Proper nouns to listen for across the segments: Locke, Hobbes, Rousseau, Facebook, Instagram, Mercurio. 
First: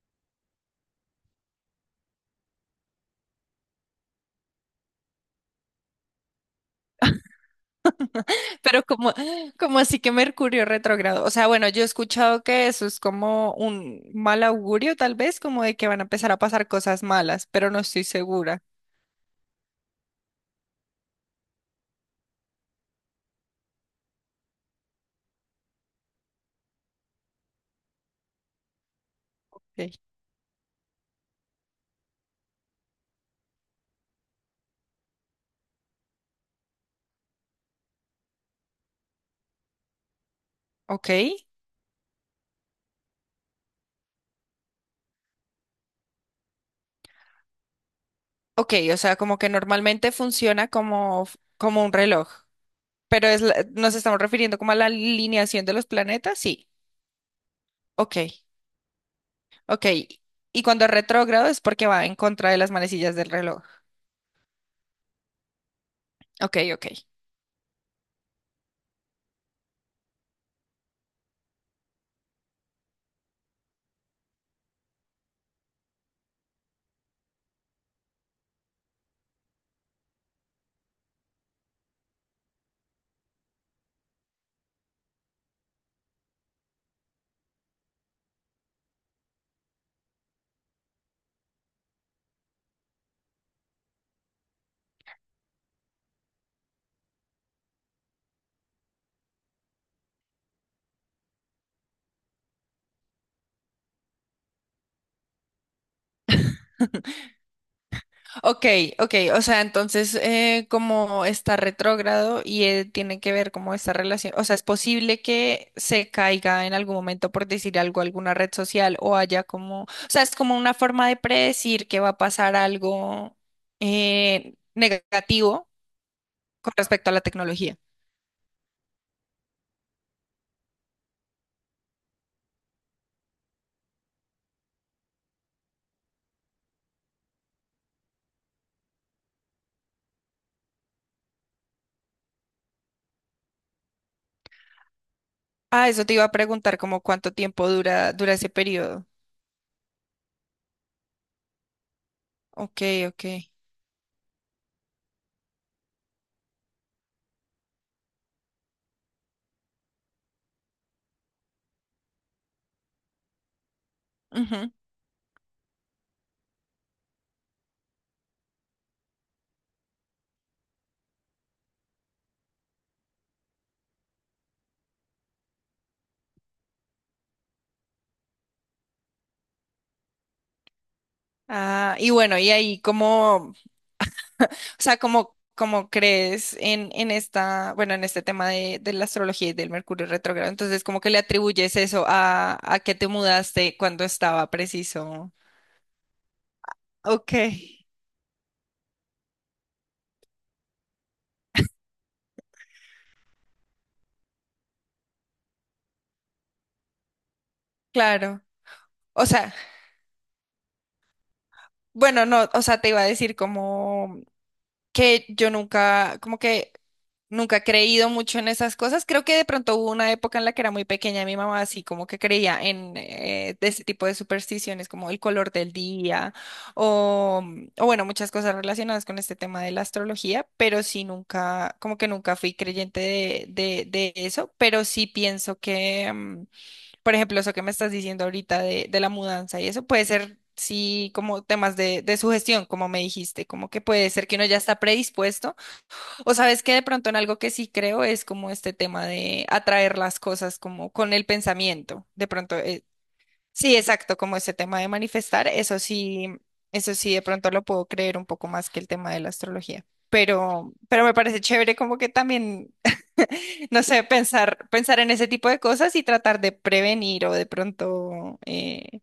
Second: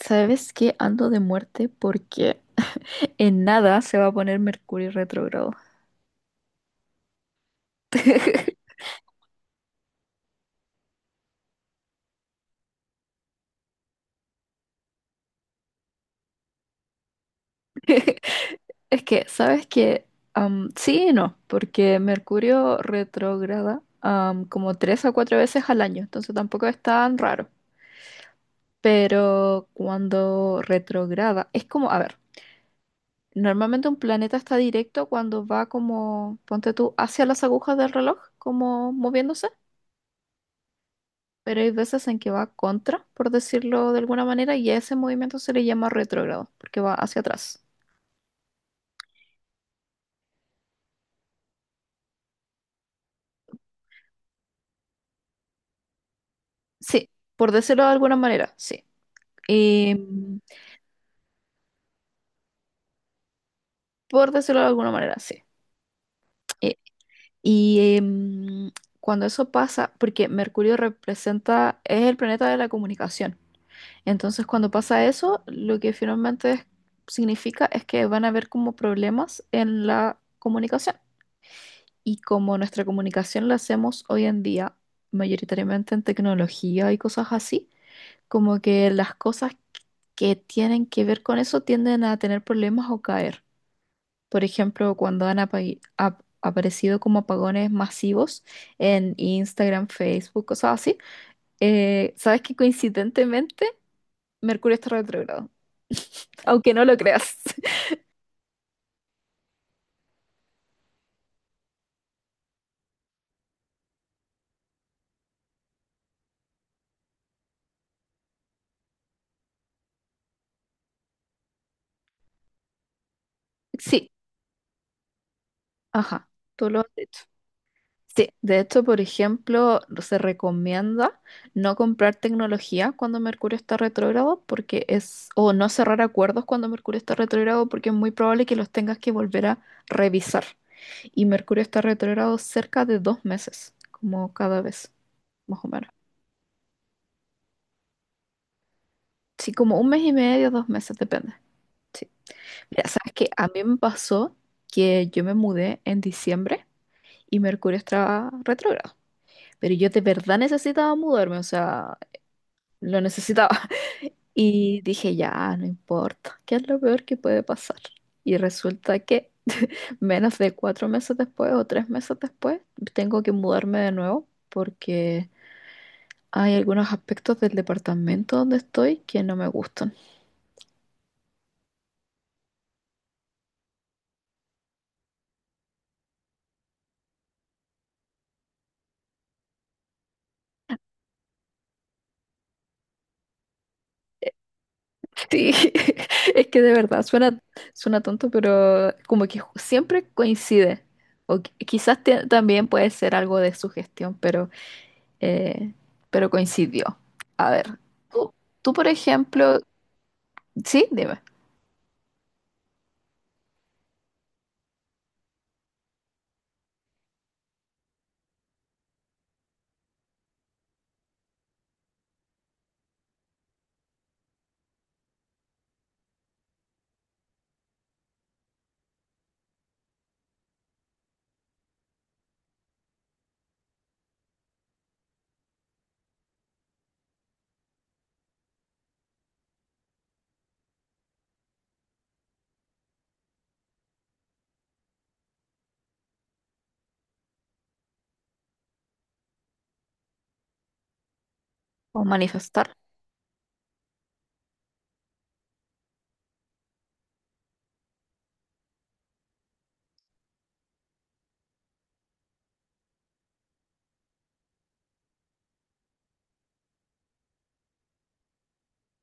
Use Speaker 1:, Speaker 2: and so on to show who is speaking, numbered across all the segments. Speaker 1: ¿Sabes qué? Ando de muerte porque en nada se va a poner Mercurio retrógrado.
Speaker 2: Pero como así que Mercurio retrógrado. O sea, bueno, yo he escuchado que eso es como un mal augurio, tal vez, como de que van a empezar a pasar cosas malas, pero no estoy segura.
Speaker 1: Es que, ¿sabes qué? Sí y no, porque Mercurio retrograda como tres a cuatro veces al año, entonces tampoco es tan raro. Pero
Speaker 2: Ok.
Speaker 1: cuando retrograda, es como, a ver, normalmente un planeta está directo cuando va como, ponte tú, hacia las agujas del reloj, como moviéndose,
Speaker 2: Ok,
Speaker 1: pero hay veces en que va contra, por decirlo de alguna manera, y a ese movimiento se le llama retrógrado, porque va hacia atrás.
Speaker 2: ok, o sea, como que normalmente funciona como, como un reloj, pero nos estamos refiriendo como a la alineación de los planetas, sí.
Speaker 1: Sí, por decirlo de alguna
Speaker 2: Ok,
Speaker 1: manera, sí.
Speaker 2: ok.
Speaker 1: Em,
Speaker 2: Y cuando es retrógrado es porque va en contra de las manecillas del reloj.
Speaker 1: por decirlo de alguna manera, sí.
Speaker 2: Ok,
Speaker 1: Eh,
Speaker 2: ok.
Speaker 1: y cuando eso pasa, porque Mercurio representa, es el planeta de la comunicación. Entonces, cuando pasa eso, lo que finalmente significa es que van a haber como problemas en la comunicación. Y como nuestra comunicación la hacemos hoy en día, mayoritariamente en tecnología y cosas así, como que las cosas que tienen que ver con eso tienden a tener problemas o caer. Por ejemplo, cuando han aparecido como apagones masivos en Instagram, Facebook, cosas así, sabes que coincidentemente Mercurio está retrógrado, aunque no lo creas.
Speaker 2: Ok, ok, o sea, entonces como está retrógrado y tiene que ver como esta relación, o sea, es posible que se caiga en algún momento por decir algo alguna red social o haya como, o sea, es como una forma de predecir que va a pasar algo
Speaker 1: Sí,
Speaker 2: negativo
Speaker 1: ajá, tú
Speaker 2: con
Speaker 1: lo has
Speaker 2: respecto a la
Speaker 1: dicho.
Speaker 2: tecnología.
Speaker 1: Sí, de hecho, por ejemplo, se recomienda no comprar tecnología cuando Mercurio está retrógrado porque es, o no cerrar acuerdos cuando Mercurio está retrógrado porque es muy probable que los tengas que volver a revisar. Y Mercurio está retrógrado cerca de 2 meses, como cada vez, más o
Speaker 2: Ah,
Speaker 1: menos.
Speaker 2: eso te iba a preguntar como cuánto tiempo dura ese periodo.
Speaker 1: Sí, como un mes y medio, 2 meses, depende. Sí.
Speaker 2: Ok,
Speaker 1: Mira, sabes
Speaker 2: ok.
Speaker 1: que a mí me pasó que yo me mudé en diciembre y Mercurio estaba retrógrado. Pero yo de verdad necesitaba mudarme, o sea, lo necesitaba.
Speaker 2: Ujú.
Speaker 1: Y dije, ya, no importa, ¿qué es lo peor que puede pasar? Y resulta que menos de 4 meses después o 3 meses después, tengo que mudarme de nuevo porque hay algunos aspectos del departamento donde estoy que no me gustan.
Speaker 2: Ah, y bueno, y ahí como. O sea, ¿cómo crees en esta, bueno, en este tema de la astrología y del Mercurio retrógrado? Entonces, ¿cómo que le atribuyes eso a que te mudaste cuando estaba preciso?
Speaker 1: Sí, es que de verdad
Speaker 2: Ok,
Speaker 1: suena, suena tonto, pero como que siempre coincide. O quizás también puede ser algo de sugestión, eh, pero coincidió. A ver, tú,
Speaker 2: claro.
Speaker 1: tú, por
Speaker 2: O sea,
Speaker 1: ejemplo, sí, dime,
Speaker 2: bueno, no, o sea, te iba a decir como que yo nunca, como que nunca he creído mucho en esas cosas. Creo que de pronto hubo una época en la que era muy pequeña, mi mamá así como que creía en de ese tipo de supersticiones como el color del día o, o bueno, muchas cosas relacionadas con este tema de la astrología, pero sí nunca, como que nunca fui creyente de, de eso, pero sí pienso que, por ejemplo, eso que me estás diciendo ahorita de, la mudanza y eso puede ser, sí, como temas de, sugestión, como me dijiste, como que puede ser que uno ya está predispuesto, o sabes que de pronto en algo que sí creo es como este tema de atraer las cosas como con el
Speaker 1: o
Speaker 2: pensamiento, de pronto
Speaker 1: manifestar.
Speaker 2: eh, Sí, exacto, como ese tema de manifestar, eso sí, de pronto lo puedo creer un poco más que el tema de la astrología. Pero me parece chévere como que también, no sé, pensar, pensar en ese tipo de cosas y tratar de prevenir o de pronto,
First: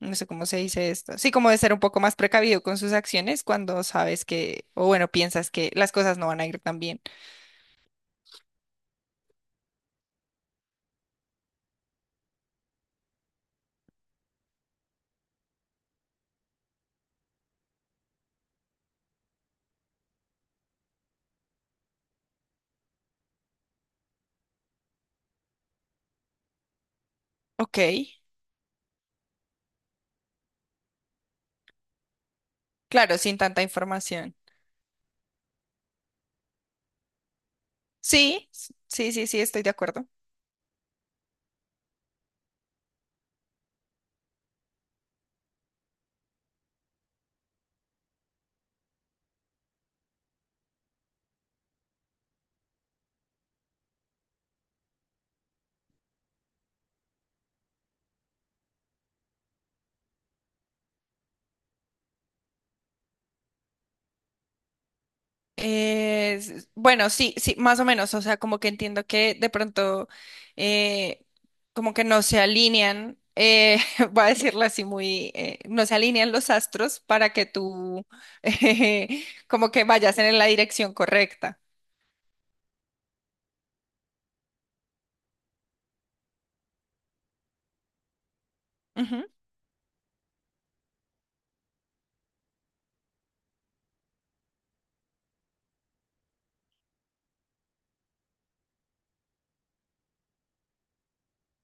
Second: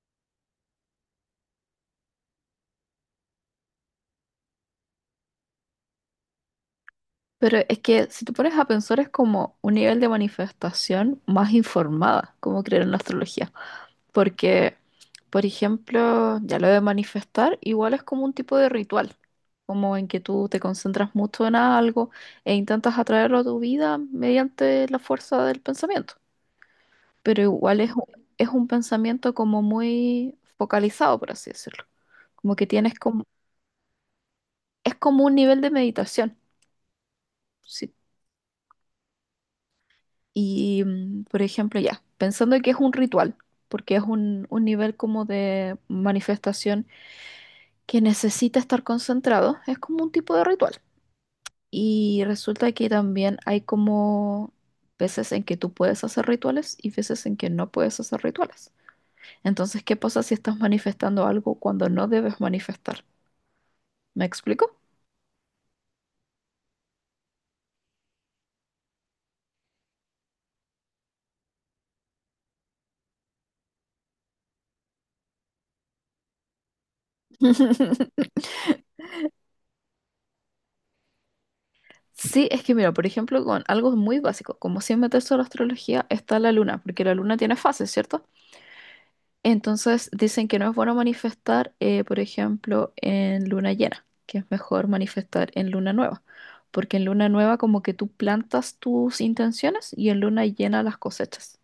Speaker 2: no sé cómo se dice esto, sí, como de ser un poco más precavido con sus acciones cuando sabes que, o bueno, piensas que las cosas no van a ir tan bien.
Speaker 1: Pero es que si tú pones a pensar es como un nivel de manifestación más informada, como creer en la astrología. Porque, por ejemplo, ya lo de manifestar igual es como un tipo de ritual, como en que tú te concentras mucho en algo e intentas atraerlo a tu vida mediante la fuerza del pensamiento. Pero
Speaker 2: Ok,
Speaker 1: igual es, es un pensamiento como muy focalizado, por así decirlo. Como que tienes
Speaker 2: claro,
Speaker 1: como,
Speaker 2: sin tanta información.
Speaker 1: es como un nivel de meditación. Si.
Speaker 2: Sí, sí, sí, sí, estoy de acuerdo.
Speaker 1: Y, por ejemplo, ya, pensando que es un ritual, porque es un nivel como de manifestación que necesita estar concentrado, es como un tipo de ritual. Y resulta que también hay como veces en que tú puedes hacer rituales y veces en que no puedes hacer rituales. Entonces, ¿qué pasa si estás manifestando algo cuando no debes manifestar? ¿Me explico?
Speaker 2: Bueno, sí, sí, más o menos, o sea, como que entiendo que de pronto eh, como que no se alinean, voy a decirlo así muy, no se alinean los astros para que tú como que vayas en la dirección correcta.
Speaker 1: Sí, es que mira, por ejemplo, con algo muy básico, como sin meterse a la astrología, está la luna, porque la luna tiene fases, ¿cierto?
Speaker 2: Ujú.
Speaker 1: Entonces dicen que no es bueno manifestar, por ejemplo, en luna llena, que es mejor manifestar en luna nueva, porque en luna nueva como que tú plantas tus intenciones y en luna llena las cosechas.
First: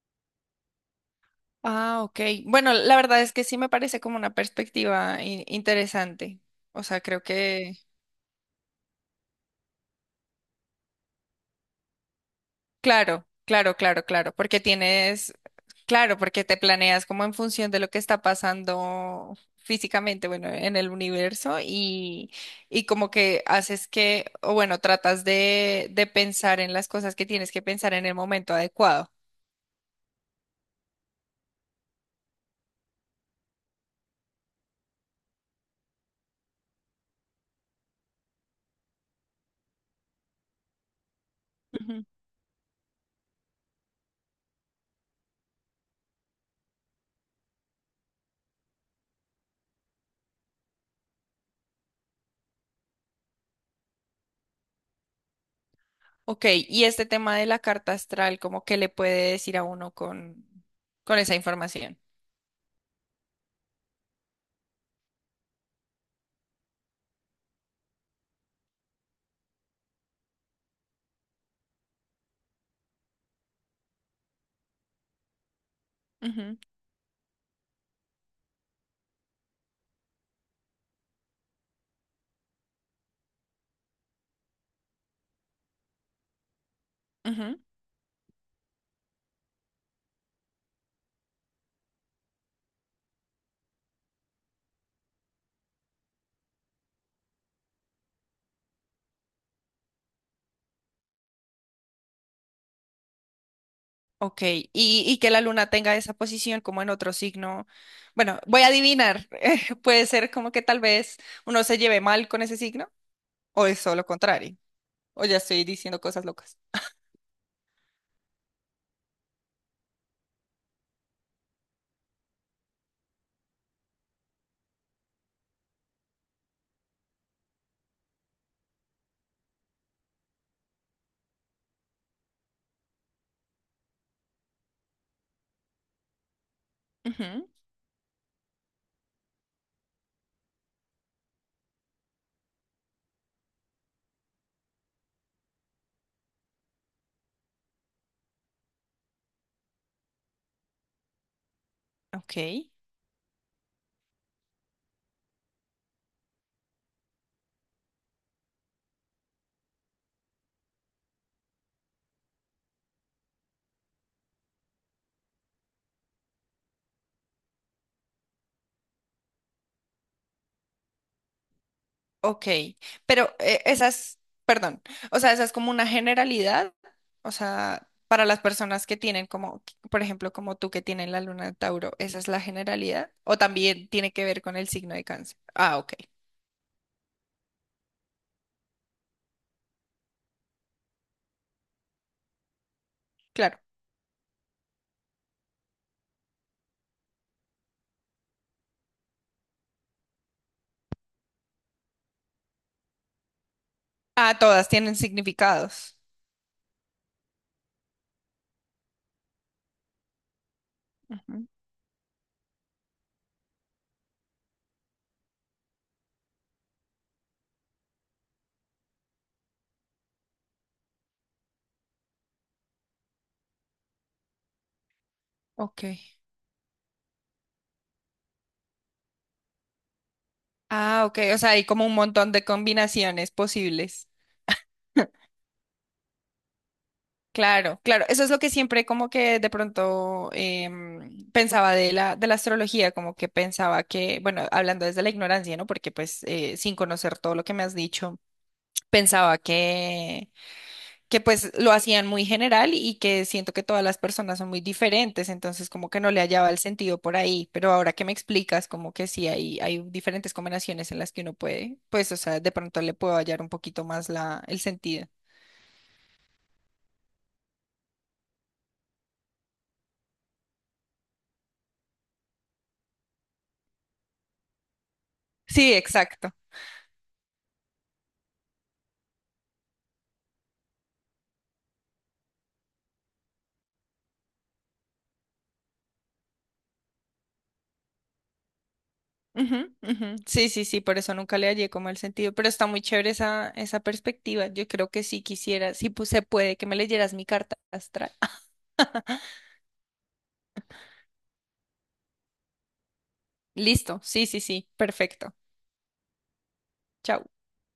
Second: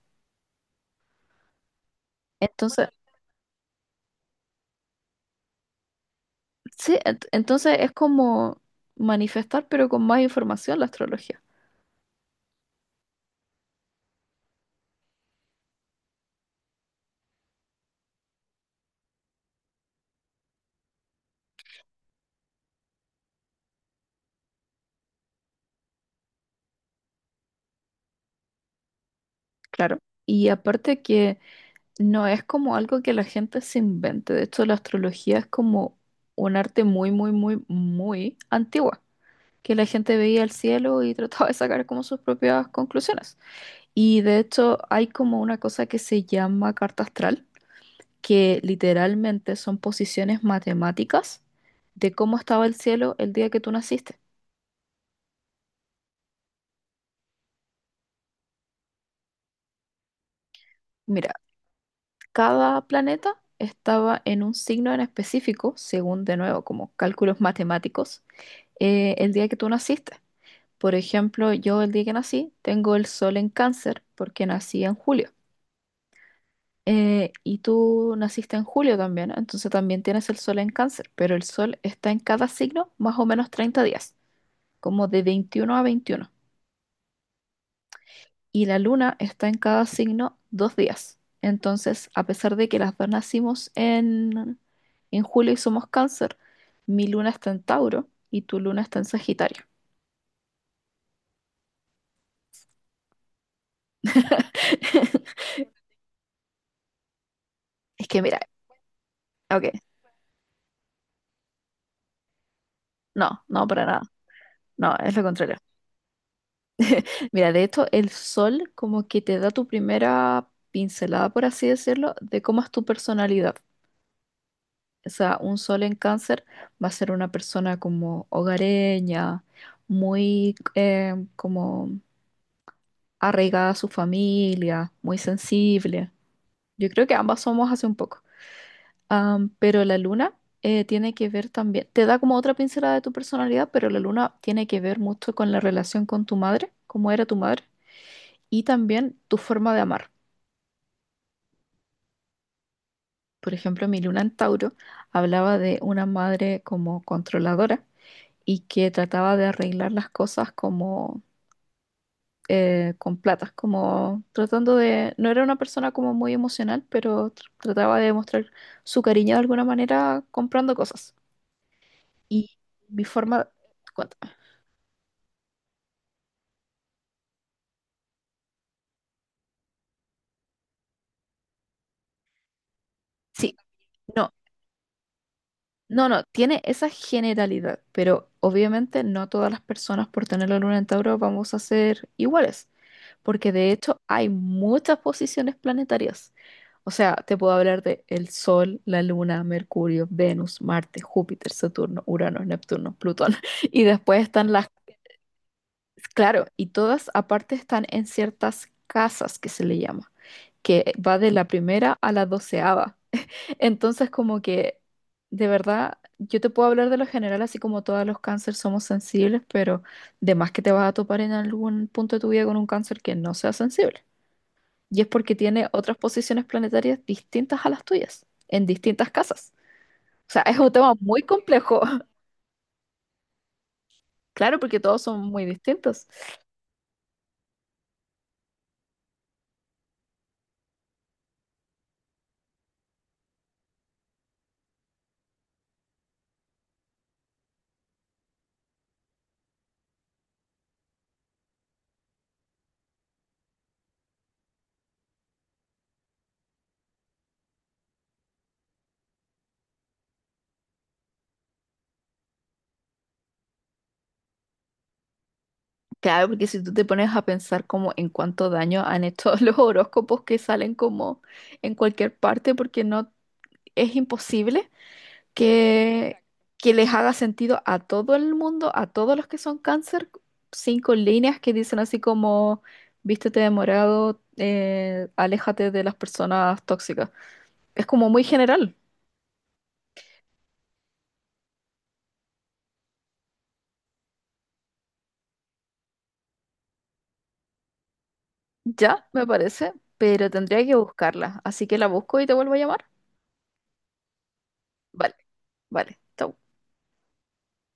Speaker 2: Ah, ok. Bueno,
Speaker 1: Entonces,
Speaker 2: la verdad es que sí me parece como una perspectiva interesante. O
Speaker 1: sí,
Speaker 2: sea, creo que.
Speaker 1: entonces es como manifestar, pero con más información la astrología,
Speaker 2: Claro, claro, claro, claro, porque tienes, claro, porque te planeas como en función de lo que está pasando físicamente, bueno, en el universo y como que haces que, o bueno, tratas de, pensar en las cosas que tienes que pensar en el momento adecuado.
Speaker 1: claro. Y aparte que no es como algo que la gente se invente, de hecho la astrología es como un arte muy, muy, muy, muy antigua, que la gente veía el cielo y trataba de sacar como
Speaker 2: Ujú.
Speaker 1: sus propias conclusiones. Y de hecho hay como una cosa que se llama carta astral, que literalmente son posiciones matemáticas de cómo estaba el cielo el día que tú naciste.
Speaker 2: Ok, y este tema de la carta astral, ¿como que le puede decir a uno con con
Speaker 1: Mira,
Speaker 2: esa información?
Speaker 1: cada planeta estaba en un signo en específico, según de nuevo, como cálculos matemáticos, el día que tú naciste. Por ejemplo, yo el día que nací tengo el sol en cáncer porque nací en julio.
Speaker 2: Ujú,
Speaker 1: Y tú naciste en julio también, ¿no? Entonces también tienes el sol en cáncer, pero el sol está en cada signo más o menos 30 días, como de 21 a 21.
Speaker 2: ujú.
Speaker 1: Y la luna está en cada signo 2 días. Entonces, a pesar de que las dos nacimos en julio y somos cáncer, mi luna está en Tauro y tu luna está en Sagitario.
Speaker 2: Ok, y que la luna tenga esa posición como en otro signo.
Speaker 1: Es que
Speaker 2: Bueno,
Speaker 1: mira,
Speaker 2: voy a adivinar. eh,
Speaker 1: ok,
Speaker 2: Puede ser como que tal vez uno se lleve mal con ese signo,
Speaker 1: no,
Speaker 2: o
Speaker 1: no
Speaker 2: es
Speaker 1: para nada,
Speaker 2: solo contrario,
Speaker 1: no, es lo
Speaker 2: o ya
Speaker 1: contrario.
Speaker 2: estoy diciendo cosas locas.
Speaker 1: Mira, de hecho, el sol como que te da tu primera pincelada, por así decirlo, de cómo es tu personalidad. O sea, un sol en cáncer va a ser una persona como hogareña, muy como arraigada a su familia, muy sensible. Yo creo que ambas
Speaker 2: Ujú.
Speaker 1: somos hace un poco. Pero la luna tiene que ver también, te da como otra pincelada de tu personalidad, pero la luna tiene que ver mucho con la relación con tu madre, cómo era tu madre, y también tu forma de amar.
Speaker 2: Ok,
Speaker 1: Por ejemplo, mi luna en Tauro hablaba de una madre como controladora y que trataba de arreglar las cosas como con platas, como tratando de, no era una persona como muy emocional, pero trataba de demostrar su cariño de alguna manera comprando cosas.
Speaker 2: ok.
Speaker 1: Y mi
Speaker 2: Pero
Speaker 1: forma,
Speaker 2: esas,
Speaker 1: cuéntame.
Speaker 2: perdón, o sea, esa es como una generalidad, o sea, para las personas que tienen como, por ejemplo, como tú que tienen la luna de Tauro, ¿esa es la generalidad? ¿O
Speaker 1: Sí,
Speaker 2: también tiene que
Speaker 1: no,
Speaker 2: ver con el signo de cáncer? Ah, ok,
Speaker 1: no, no, tiene esa generalidad, pero obviamente no todas las personas por tener la luna en Tauro vamos a ser iguales, porque
Speaker 2: claro.
Speaker 1: de hecho hay muchas posiciones planetarias. O sea, te puedo hablar de el Sol, la Luna, Mercurio, Venus, Marte, Júpiter, Saturno, Urano, Neptuno, Plutón. Y después
Speaker 2: Ah,
Speaker 1: están las,
Speaker 2: todas tienen significados.
Speaker 1: claro, y todas aparte están en ciertas casas que se le llama, que va de la
Speaker 2: Ujú.
Speaker 1: primera a la doceava. Entonces, como que, de verdad, yo te puedo hablar de lo general, así como todos los cánceres somos sensibles, pero de más que te vas a topar en algún punto de tu vida con un cáncer que no sea sensible, y es porque tiene
Speaker 2: Ok.
Speaker 1: otras posiciones planetarias distintas a las tuyas, en distintas casas. O sea, es un tema
Speaker 2: Ah, ok.
Speaker 1: muy
Speaker 2: O sea, hay
Speaker 1: complejo.
Speaker 2: como un montón de combinaciones posibles.
Speaker 1: Claro, porque todos son muy distintos.
Speaker 2: Claro, claro. Eso es lo que siempre como que de pronto pensaba de la astrología, como que pensaba que, bueno, hablando desde la ignorancia, ¿no? Porque pues sin conocer todo lo que me has dicho, pensaba que pues lo hacían muy general y que siento que todas las personas son muy diferentes, entonces como que no le hallaba el sentido por ahí, pero ahora que me explicas como que sí hay, diferentes combinaciones en las que uno puede, pues o sea, de pronto le puedo hallar un poquito más la, el sentido.
Speaker 1: Claro, porque si tú te pones a pensar como en cuánto daño han hecho los horóscopos que salen como en cualquier parte, porque no es imposible
Speaker 2: Sí,
Speaker 1: que,
Speaker 2: exacto.
Speaker 1: les haga sentido a todo el mundo, a todos los que son cáncer, cinco líneas que dicen así como, vístete de morado, aléjate de las personas tóxicas. Es como muy general.
Speaker 2: Ujú, ujú. Sí, sí, sí, por eso nunca le hallé como el sentido, pero está muy chévere esa perspectiva. Yo creo que sí quisiera, sí pues, se puede que me leyeras mi carta astral.
Speaker 1: Ya, me parece, pero tendría que buscarla. Así que la busco y te vuelvo a llamar.
Speaker 2: Listo, sí, sí, sí,
Speaker 1: Vale,
Speaker 2: perfecto.
Speaker 1: vale, chau.
Speaker 2: Chao.